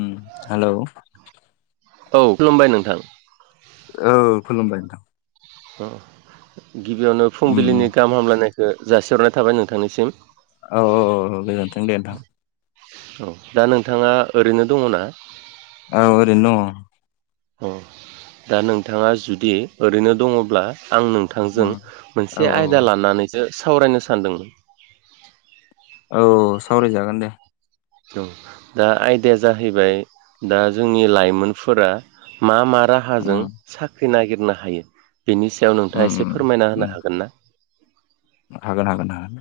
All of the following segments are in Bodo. ओम हेल' औ खुलुमबाय नोंथां औ खुलुमबाय नोंथां अ गिबियावनो उम फुंबिलिनि उम गाहाम हामलायनायखौ जासिहरनाय थाबाय नोंथांनिसिम औ औ औ गोजोन्थों दे नोंथां औ दा नोंथाङा ओरैनो दङ ना औ ओरैनो दङ ओम दा नोंथाङा जुदि ओरैनो दङब्ला आं नोंथांजों दङ औ मोनसे औ आयदा लानानैसो सावरायनो सानदोंमोन औ सावरायजागोन दे औ दा आयदाया जाहैबाय दा जोंनि लाइमोनफोरा मा मा राहाजों उम साख्रि नागिरनो हायो बेनि सायाव नोंथाङा उम एसे उम फोरमायना होनो उम हागोन ना हागोन हागोन हागोन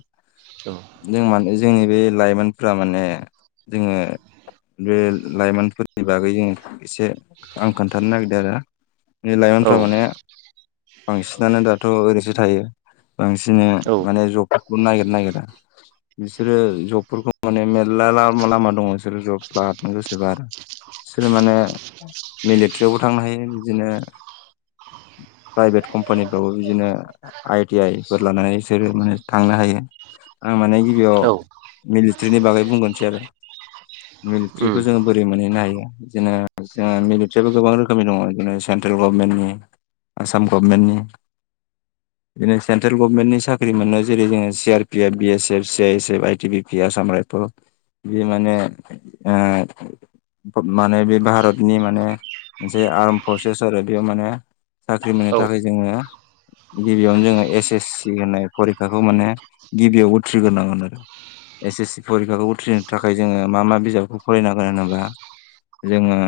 जों मान जोंनि बे लाइमोनफ्रा माने जोङो बे लाइमोनफोर बे बागै जों एसे आं खोन्थानो नागिरदों आरो औ लाइमोनफ्रा माने बांसिनानो दाथ' ओरैसो थायो बांसिन बिदिनो औ माने जबफोरखौ नायगिरनो नागिरा बिसोरो जबफोरखौ माने मेरला लामा लामा दङ बिसोरो जब लाहरनो गोसोबा आरो सोर माने मिलिटारियावबो थांनो हायो बिदिनो प्राइभेट कम्पानिफ्रावबो बिदिनो आइ टि आइ फोर लानानै बिसोरो माने थांनो हायो आं माने गिबियाव मिलिटारिनि बागै बुंगोनसै आरो मिलिट्रिखौ जोङो बोरै मोनहैनो हायो बिदिनो जों मिलिट्रियाबो गोबां रोखोमनि दङ जदिनो सेन्ट्रेल गभमेन्टनि आसाम गभमेन्टनि बिनो सेन्ट्रेल गभनमेन्टनि साख्रि मोनो जेरै जोङो C R P F B S F C I S F I T B P Assam rifle बे माने ओ माने बे भारतनि माने मोनसे आर्म फर्सेस आरो बेयाव माने साख्रि मोननो औ थाखाय जोङो गिबियावनो जोङो ए एस एस सि होननाय फरिखाखौ माने गिबियाव उथ्रिग्रोनांगोन आरो एस एस सि परिखाखौ उथ्रिनो थाखाय जोङो मा मा बिजाबखौ फरायनांगोन होनोबा जोङो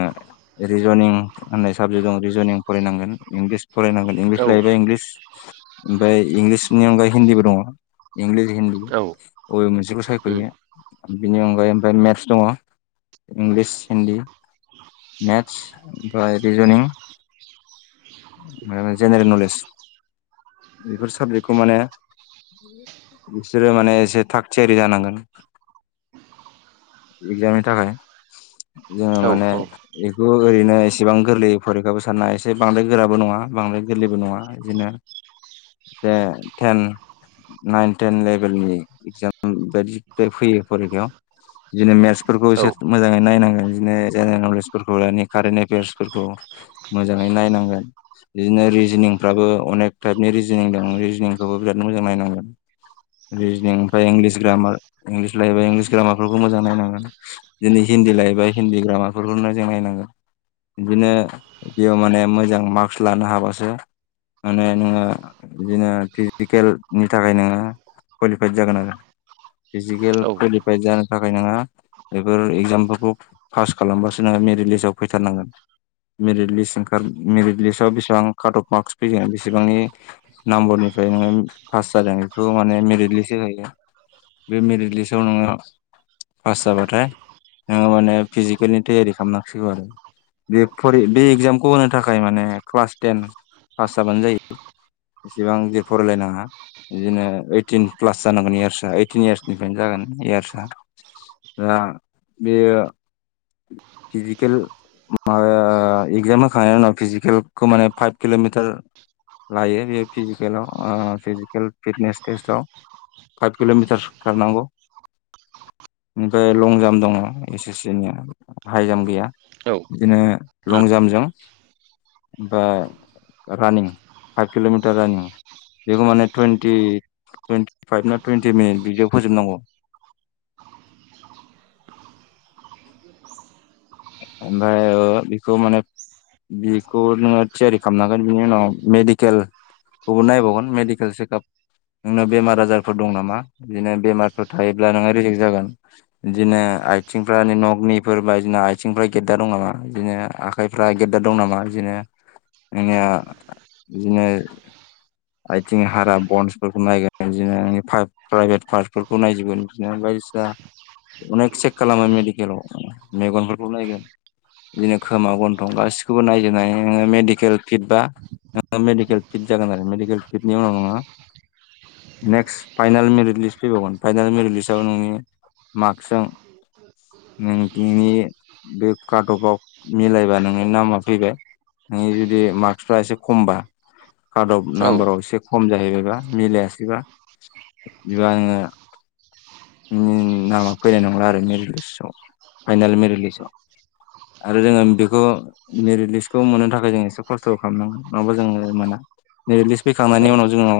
रिजनिं होननाय साबजेक्टजों रिजनिं फरायनांगोन इंलिस फरायनांगोन औ इंलिस लायोबा इंलिस ओमफ्राय इंलिसनि अनगायै हिन्दीबो दङ इंलिस हिन्दी बबे मोनसेखौ सायख'यो बिनि अनगायै ओमफ्राय मेथ्स दङ इंलिस हिन्दी मेथ्स बा रिजनिं जेनेरेल नलेज बेफोर साबजेक्टखौ माने बिसोरो माने एसे थाग थियारि जानांगोन [inaudible] एक्जामनि थाखाय जोङो औ माने बेखौ ओरैनो एसेबां गोरलै फरिखाबो साननाया एसे बांद्राय गोराबो नङा बांङाय गोरलैबो नङा बिदिनो जेनथेन नाइन टेन लेभेलनि इगजाम बायदि फैयो फैरिखायाव बिदिनो मेथ्सफोरखौ औ एसे मोजांङै नायनांगोन बिदिनो जेनेरेल नलेजफोरखौ मान कारेेनट एफेयार्सफोरखौ मोजांङै नायनांगोन बिदिनो रिजनिं फाबो अनेक टाइपनि रिजनिं दं रिजनिंखौबो बिराद मोजां नायनांगोन रिजनिं ओमफ्रायं इंलिस ग्रामार लायोबा इंलिस ग्रामार मोजां नायनांगोन दिनै हिन्दी लायोबा हिन्दी ग्रामारफोरखौनो जों नायनांगोन बिदिनो बेयाव माने मोजां मार्कस लानो हाबासो माने नोंङो बिदिनो फिजिकेलनि थाखाय नोंङो कुवालिफाइद जागोन आरो फिजिकेल औ कुवालिफाइड जानो थाखाय नोंङो बेफोर एगजामफोरखौ पास खालामबासो नोंङो मेरिट लिस्टआव फैथारनांगोन मेरिट लिस्ट ओंखार मेरिट लिस्टआव बेसेबां काट अफ मार्कस फैयोगोन बे बेसेबांनि नाम्बरनिफ्राय नोंङो पास जादों बेखौ माने मेरिट लिस्ट जाहैयो। बे मेरिट लिस्टाव नोंङो पास जाबाथाय नोंङो माने फिजिकेलनि थियारि खालामनांसिगौ आरो बे बे एगजामखौ होनो थाखाय माने क्लास टेन पास जाबानो जायो [inaudible] एसेबां जे फरायलायनाङा बिदिनो ओइटिन प्लास जानांगोन इयारसाआ ओइटिन इयार्सनिफ्रायनो जागोन इयार्स दा बेयो फिजिकेल माबाया इगजाम होखांनायनि उनाव फिजिकेलखौ माने फाइभ किल'मिटार लायो बे फिजिकेलाव फिजिकेल फिटनेस टेस्टआव फाइभ किल'मिटारसो खारनांगौ ओमफ्राय लं जाम्प दंङ एस एस सि नि हाइ जाम्प गैया औ बिदिनो उम लं जाम्पजों ओमफ्राय रानिं फाइभ कि'मिटार रानिं बेखौ मानेुटुटि फाइभ ना टुइन्टि मिनिट बिदियाव फोजोबनांगौ [inaudible] ओमफ्राय बेखौ माने बेखौ नोंङो थियारि खालामनांगोन बिनि उनाव मेडिकेल बेखौबो नाय बगोन मेडिकेल चेकआप नोंनाव बेमार आजारफोर दं नामा बिदिनो बेमारफोर थायोब्ला नोंहा रिेजेक्ट जागोन बिदिनो आइथिंफ्रा नगनिफोर बायदिना आ सिंफ्रा गेद्दार दं नामा बिदिनो आखाइफ्रा गेटदा दं नामा बिदिनो नोनिया बिदिनो आइथिं हारा बन्सफोरखौ नायगोन बिदि प्राइभेट पार्कफोरखौ नायजोबगोन बिदिनो बायदि अनेक चेक खालामो मेडिकेलाव मेगनफोरखौ नायगोन बिदिनो खोमा गन्थं गासिखौबो नायजोबनानै नोंङो मेडिकेल फिट बा मेडकेल फिद जागोनार मेडकेल फिदनि उनावनो नेक्स्ट फाइनेल मेरिट लिस्ट फैबावगोन फाइनेल मेरिट लिस्टआव नोंनि माकसजों ओम नोंनि [unintelligible] बे कारटबाव मिलायबा नोंनि नामा फैबाय नों जुदि मार्कसफ्रा एसे खमबा कारडआव औ नाम्बाराव एसे खम जाहैबायबा मिलायासैबा बिबा आंङो नामा फैनाय नंला आरो मेरि लिस्टआव फाइनेल मेरि लिस्ट [inaudible] आरो जोंङो बेखौ मेरिट लिस्टखौ मोननो थाखाय जों एसे खस्थ' खालामनांगोन नंङाबा जोंङो मोना मेरिद लिस्ट औ फैखांनायनि उनाव जोंनाव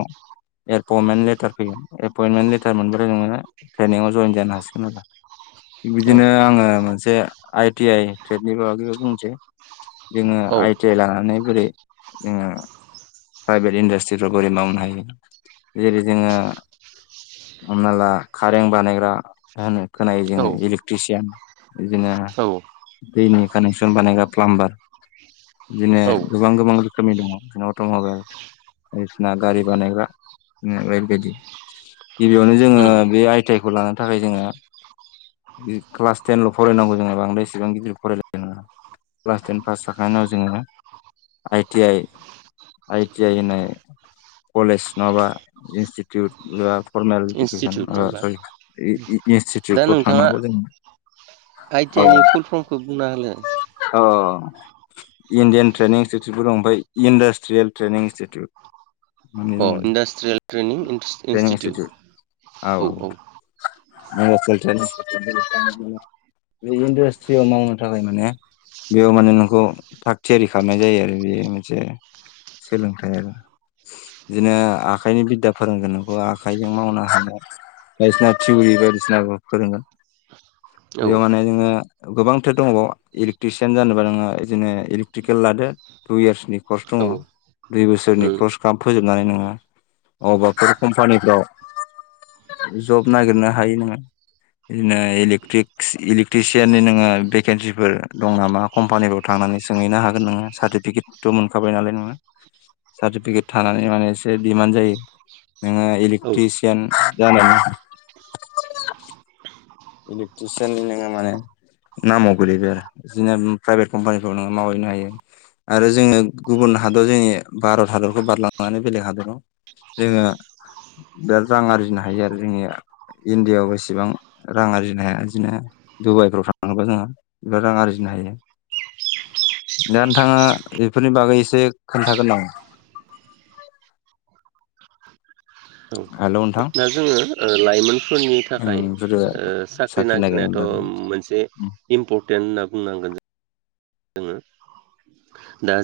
एपइन्टमेन्ट लेटार फैगोन एपइन्टमेन्ट लेटार मोनबथाय नोंङो ट्रेनिंआव जयेन जानो हासिगोन आरो थिग बिदिनो आंङो मोनसे आइ टि आइ ट्रेड नि बागैबो बुंनोसै जोङो औ आइ टि आइ लानानै बोरै जोङो प्राइभेट इन्डास्ट्रिफ्राव बोरै मावनो हायो जेरै जोङो हमना ला कारेन्ट बानायग्रा होनो खोनायो औ जोङो इलेक्ट्रिसियान बिदिनो औ दैनि कानेक्सन बानायग्रा प्लामबार बिदिनो औ गोबां गोबां रोखोमनि दङ अट'मबाइल बाइदिसिना गारि बानायग्रा बायदि -बायदि गिबियावनो जोङो उम बे आइ टि आइखौ लानो थाखाय जोङो क्लास टेन ल' फरायनांगौ जोङो बांद्राय इसेबां गिदिर फरायलाय नाङा क्लास टेन पास जाखांनायनि उनाव जोङो आइटि आइ आइ टि आइ होननाय कलेज नङाबा इनस्टिटिउट फरमेलेस इदुकेसन इनस्टिटिउट नङा ओ होमबा सररि इ- इनस्टिटिउट दा फ्राव नोंथाङा थांनांगौ जों आइ टि आइ नि फुल फर्मखौ बुंना होलाय अ इण्डियान ट्रेइनिं इन्स्टिटिउटबो दं ओमफ्राय इन्डासट्रियेल ट्रेइनिं इनस्टिटिउट अ industrial training training institute institute औ औ बे इन्डासट्रियाव मावनो थाखाय माने बेयाव माने नोंखौ थाग थियारि खालामनाय जायो आरो बेयो मोनसे सोलोंथाइ आरो बिदिनो आखाइनि बिद्दा फोरोंगोन नोंखौ आखाइजों मावनो हानाय बायदिसिना थिउरि बायदिसिना फोरोंगोन औ बेयाव माने जों नोङो गोबांथो दंबाव इलेकट्रिसियान जानोबा नोङो बिदिनो इलेकट्रिकेल लादो टु इयार्सनि कर्स दङ औ दुइ बोसोरनि उम कर्स थाब फोजोबनानै नोङो अबाफोर कम्पानिफ्राव जब नागिरनो हायो नोङो बिदिनो इलेक्ट्रिकस टिसियारनि नोङो भेकेन्सिफोर दं नामा कम्पानिफ्राव थांनानै सोंहैनो हागोन नोङो सार्टिफिकेट मोनखाबाय नालाय नोङो सार्टिफिकेट थानानै माने एसे दिमान्ड जायो नोङो औ इलेक्ट्रिसियान जानानै [inaudible] इलेक्ट्रिसियान नोङा माने नामाव गोलैबाय आरो बिदिनो प्राइभेट कम्पानिफ्रावनो मावहैनो हायो आरो जोङो गुबुन हादर जोंनि भारत हादरखौ बारलांनानै बेलेग हादराव जोङो बिराद रां आरजिनो हायो आरो जोंनि इण्डियायाव एसेबां रां आरजिनो हाया बिदिनो दुबाइफ्राव थाङोबा जोङो गोबां रां आरजिनो हायो दा नोंथाङा बेफोरनि बागै एसे खोन्थागोन नामा [inaudible] औ हेल' नोंथां दा जोङो लाइमोनफोरनि ओं थाखाय बेफोरो साख्रि नागिरनायनि नागिरनायाथ' बागै मोनसे इम्पर्टेन्ट होनना बुंनांगोन जोङो दा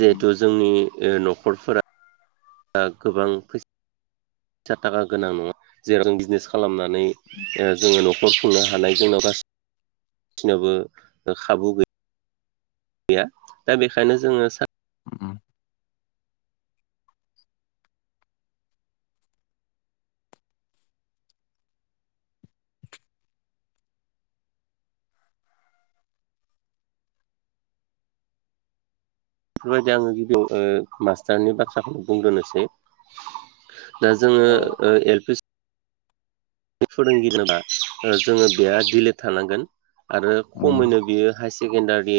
जिहेथु जोंनि न'खरफोरा गोबां फैसा फैसा थाखा गोनां नङा जेरखम बिजनेस खालामनानै जोङो न'खर खुंनो हानाय जोंना गासिबनावबो खाबु गैया गैया दा बेखायनो जोङो उम बेफोरबायदि आङो गिबियाव मास्टारनि बाथ्राखौनो बुंग्रोनोसै दा जोङो औ ओ एल पि फोरोंगिरि बा जोङो बेहा दिलेड थानांगोन आरो उम खमैनो बियो हायसे सेकणारि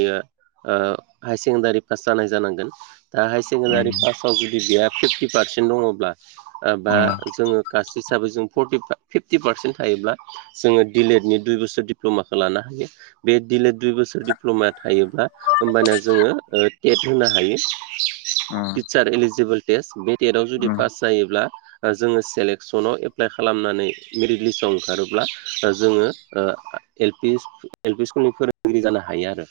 हायार सेकेण्डारि पास जानाय जानांगोन दा हायार सेकेण्डारि उम पासाव जुदि बेहा फिफ्टि पारसेन्ट दङब्ला बा उम जोङो कासट हिसाबै जों फर्टिफाइभ फिफ्टि पारसेन्ट थायोब्ला जोङो डिलेड नि दुइ बोसोर दिप्लमाखो लानो हायो बे दिलेड दुइ बोसोर सोर दिप्लमा थायोब्ला होमबाना जोङो टेट होनो हायो उम टिचार इलिजिबोल टेस्ट बे टेटआव जुदि उम पास जायोब्ला ओ जोङो सेलेकसनाव एप्लाइ खालामनो हायो मेरिट लिस्टआव ओंखारोब्ला जोङो ओ एल पि स्कुलनि फोरोंगिरि जानो हायो हायो आरो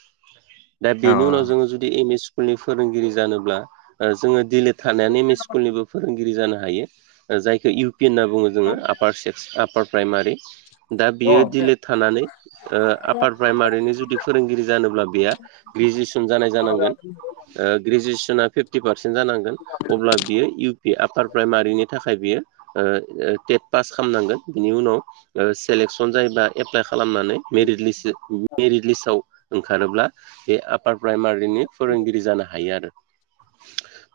दा बेनि उनाव जोङो जुदि एम एस स्कुल नि फोरोंगिरि जानोब्ला ओ जोङो दिलेद थानायानो एम ए स्कुलनिबो फोरोंगिरि जानो हायो जायखौ इउ पि होनना बुङो जोङो आपार सेक्स आपार प्राइमारि दा औ बियो दिलेट थानानै ऐ आपार प्राइमारिनि जुदि फोरोंगिरि जानोब्ला बेयो ग्रेजुवेसन जानाय जानांगोन ऐ ग्रेजुवेसना फिफ्टि पारसेन्ट जानांगोन अब्ला बियो इउ पि आार प्राइमारिनि थाखाय थाखाय बियो ओ टेट पास खालामनांगोन बिनि उनाव सेलेकसन जायोबा एप्लाइ खालाम खालामनानैे मेरिट लिस्टआव ओंखारोब्ला बे आपार प्राइमारि आव बेनि फोरोंगिरि जानो हायो आरो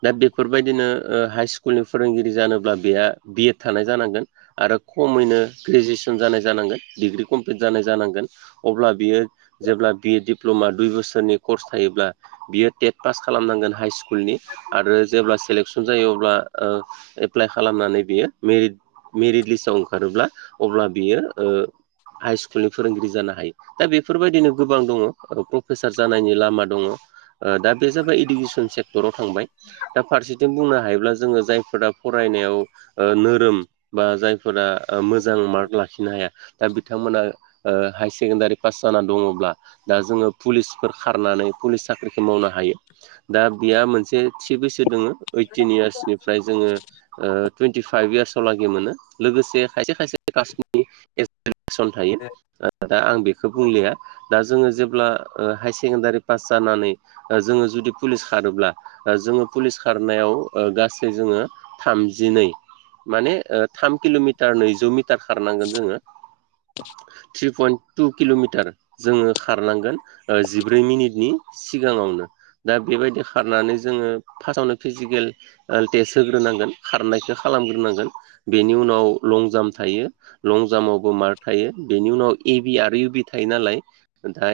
दा बेफोरबायदिनो ओ हाइ स्कुलनि फोरोंगिरि जानोब्ला बेहा बिएड थानाय जानांगोन आरो खमैनो ग्रेजुवेसन जानाय जानांगोन डिग्रि कमप्लिट जानाय जानांगोन अब्ला बियो जेब्ला बि ए दिप्लमा दुइ बोसोरनि कर्स थायोब्ला बियो टेट पास खालामनांगोन हाइ स्कुलनि आरो जेब्ला सेलेकसन जायो अब्ला ओ एप्लाइ खालामनानै बियो मेरिट मेरिट लिस्टआव ओंखारोब्ला अब्ला बियो हाइ स्कुलनि फोरोंगिरि जानो हायो दा बेफोरबायदिनो गोबां दङ प्रफेसार जानायनि लामा दङ ओ दा बे जाबाय इडुकेसन सेक्टराव थांबाय दा फारसेथिं बुंनो हायो हायोब्ला जोङो जायफोरा फरायनायाव ओ नोरोम बा जायफोरा मोजां मार्क लाखिनो हाया दा बिथांमोना ओ हायार सेकेण्डारि पास जाना दङब्ला दा जोङो पुलिसफोर खारनानै पुलिस साख्रिखौ मावनो हायो दा बिया मोनसे थि बैसो दोङो‌ ओयटटिन‌ इयारसनिफ्राय जोङो तुइनतिफाइभ इयार्स आव लागे मोनो लोगोसे खायसे खायसे [unintelligible] सन थायो औ दा आं बेखौ बुंलिया दा जोङो जेब्ला हायार सेकेण्डारि पास जायो जानानै जोङो जुदि पुलिस खारोब्ला जोङो पुलिस खारनायाव ओ गासै जोङो थामजिनै माने ओ‌ थाम किलमिटार नैजौ मिटार खारनांगोन जोङो [inaudible] थ्रि पइन्ट टु किलमिटार जोङो खारनांगोन जिब्रै मिनिटनि सिगाङावनो दा बेबायदि खारनानै जोङो फार्स्टआवनो फिजिकेल ओ टेस्ट होग्रोनांगोन खारनायखो खालामग्रोनांगोन बेनि उनाव लं जाम्प थायो लं जाम्पआवबो मार्क थायो बेनि उनाव ए बि आरो इउ बि थायो नालाय दा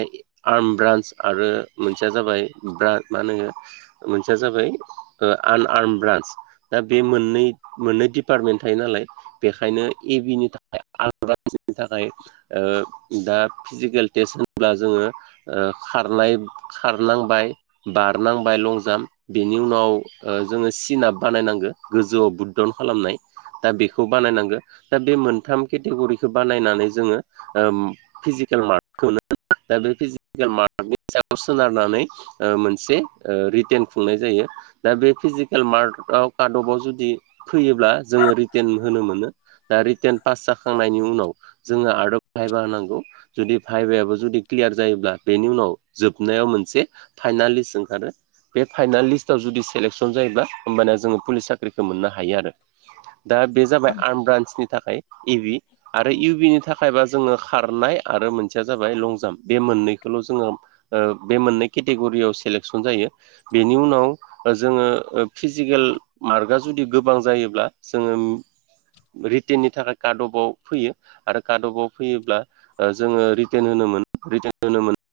आर्म ब्रान्स आरो मोनसेया जाबाय मा ब्रा होनो मोनसेया जाबाय ओ आन आर्म ब्रान्स दा बे मोननै मोननै डिपार्टमेन्ट थायो नालाय बेखायनो ए बि नि थाखाय आलादा बेनि थाखाय ओ दा फिजिकेल टेस्ट होनोब्ला जोङो खारनाय खारनांबाय बारनांबाय लं जाम्प बिनि उनाव ओ जोङो सिनाब बानायनांगौ गो गोजौआव बुददावन खालामनाय दा बेखौ बानायनांगो दा बे मोनथाम केटेगरिखौ बानायनानै जोङो फिजिकेल मार्कखौनो दा बे फिजिकेल मार्कनि सायाव सोनारनानै ओ मोनसे ओ रिटेन खुंनाय जायो दा बे फिजिकेल मार्कआव कादबाव जुदि फैयोब्ला जोङो रिटेन होनो मोनो दा रिटेन पास जाखांनायनि उनाव जोङो आर्ट आरो भायबा होनांगौ जुदि भाइभायाबो जुदि क्लियार जायोब्ला बेनि उनाव जोबनायाव मोनसे फाइनाल लिस्ट ओंखारो बे फाइनाल लिस्टआव जुदि सेलेकसन जायोबा होमबाना जोङो पुलिस साख्रिखौ मोननो हायो आरो दा बे जाबाय आर्म ब्रान्सनि थाखाय इभि आरो इउ बिनि थाखायबा जोङो खारनाय आरो मोनसेया जाबाय लंजाम्प बे मोननैखौल जोङो बे मोननै केटेगरियाव सेलेकसन जायो बेनि उनाव जोङो फिजिक मार्कआ जुदि गोबां जायोब्ला जोङो रिटेननि थाखाय कार्ड अफआव फैयो आरो कार्ड अफआव फैयोब्ला जोङ रिट् होनो रितेन होन [unintelligible]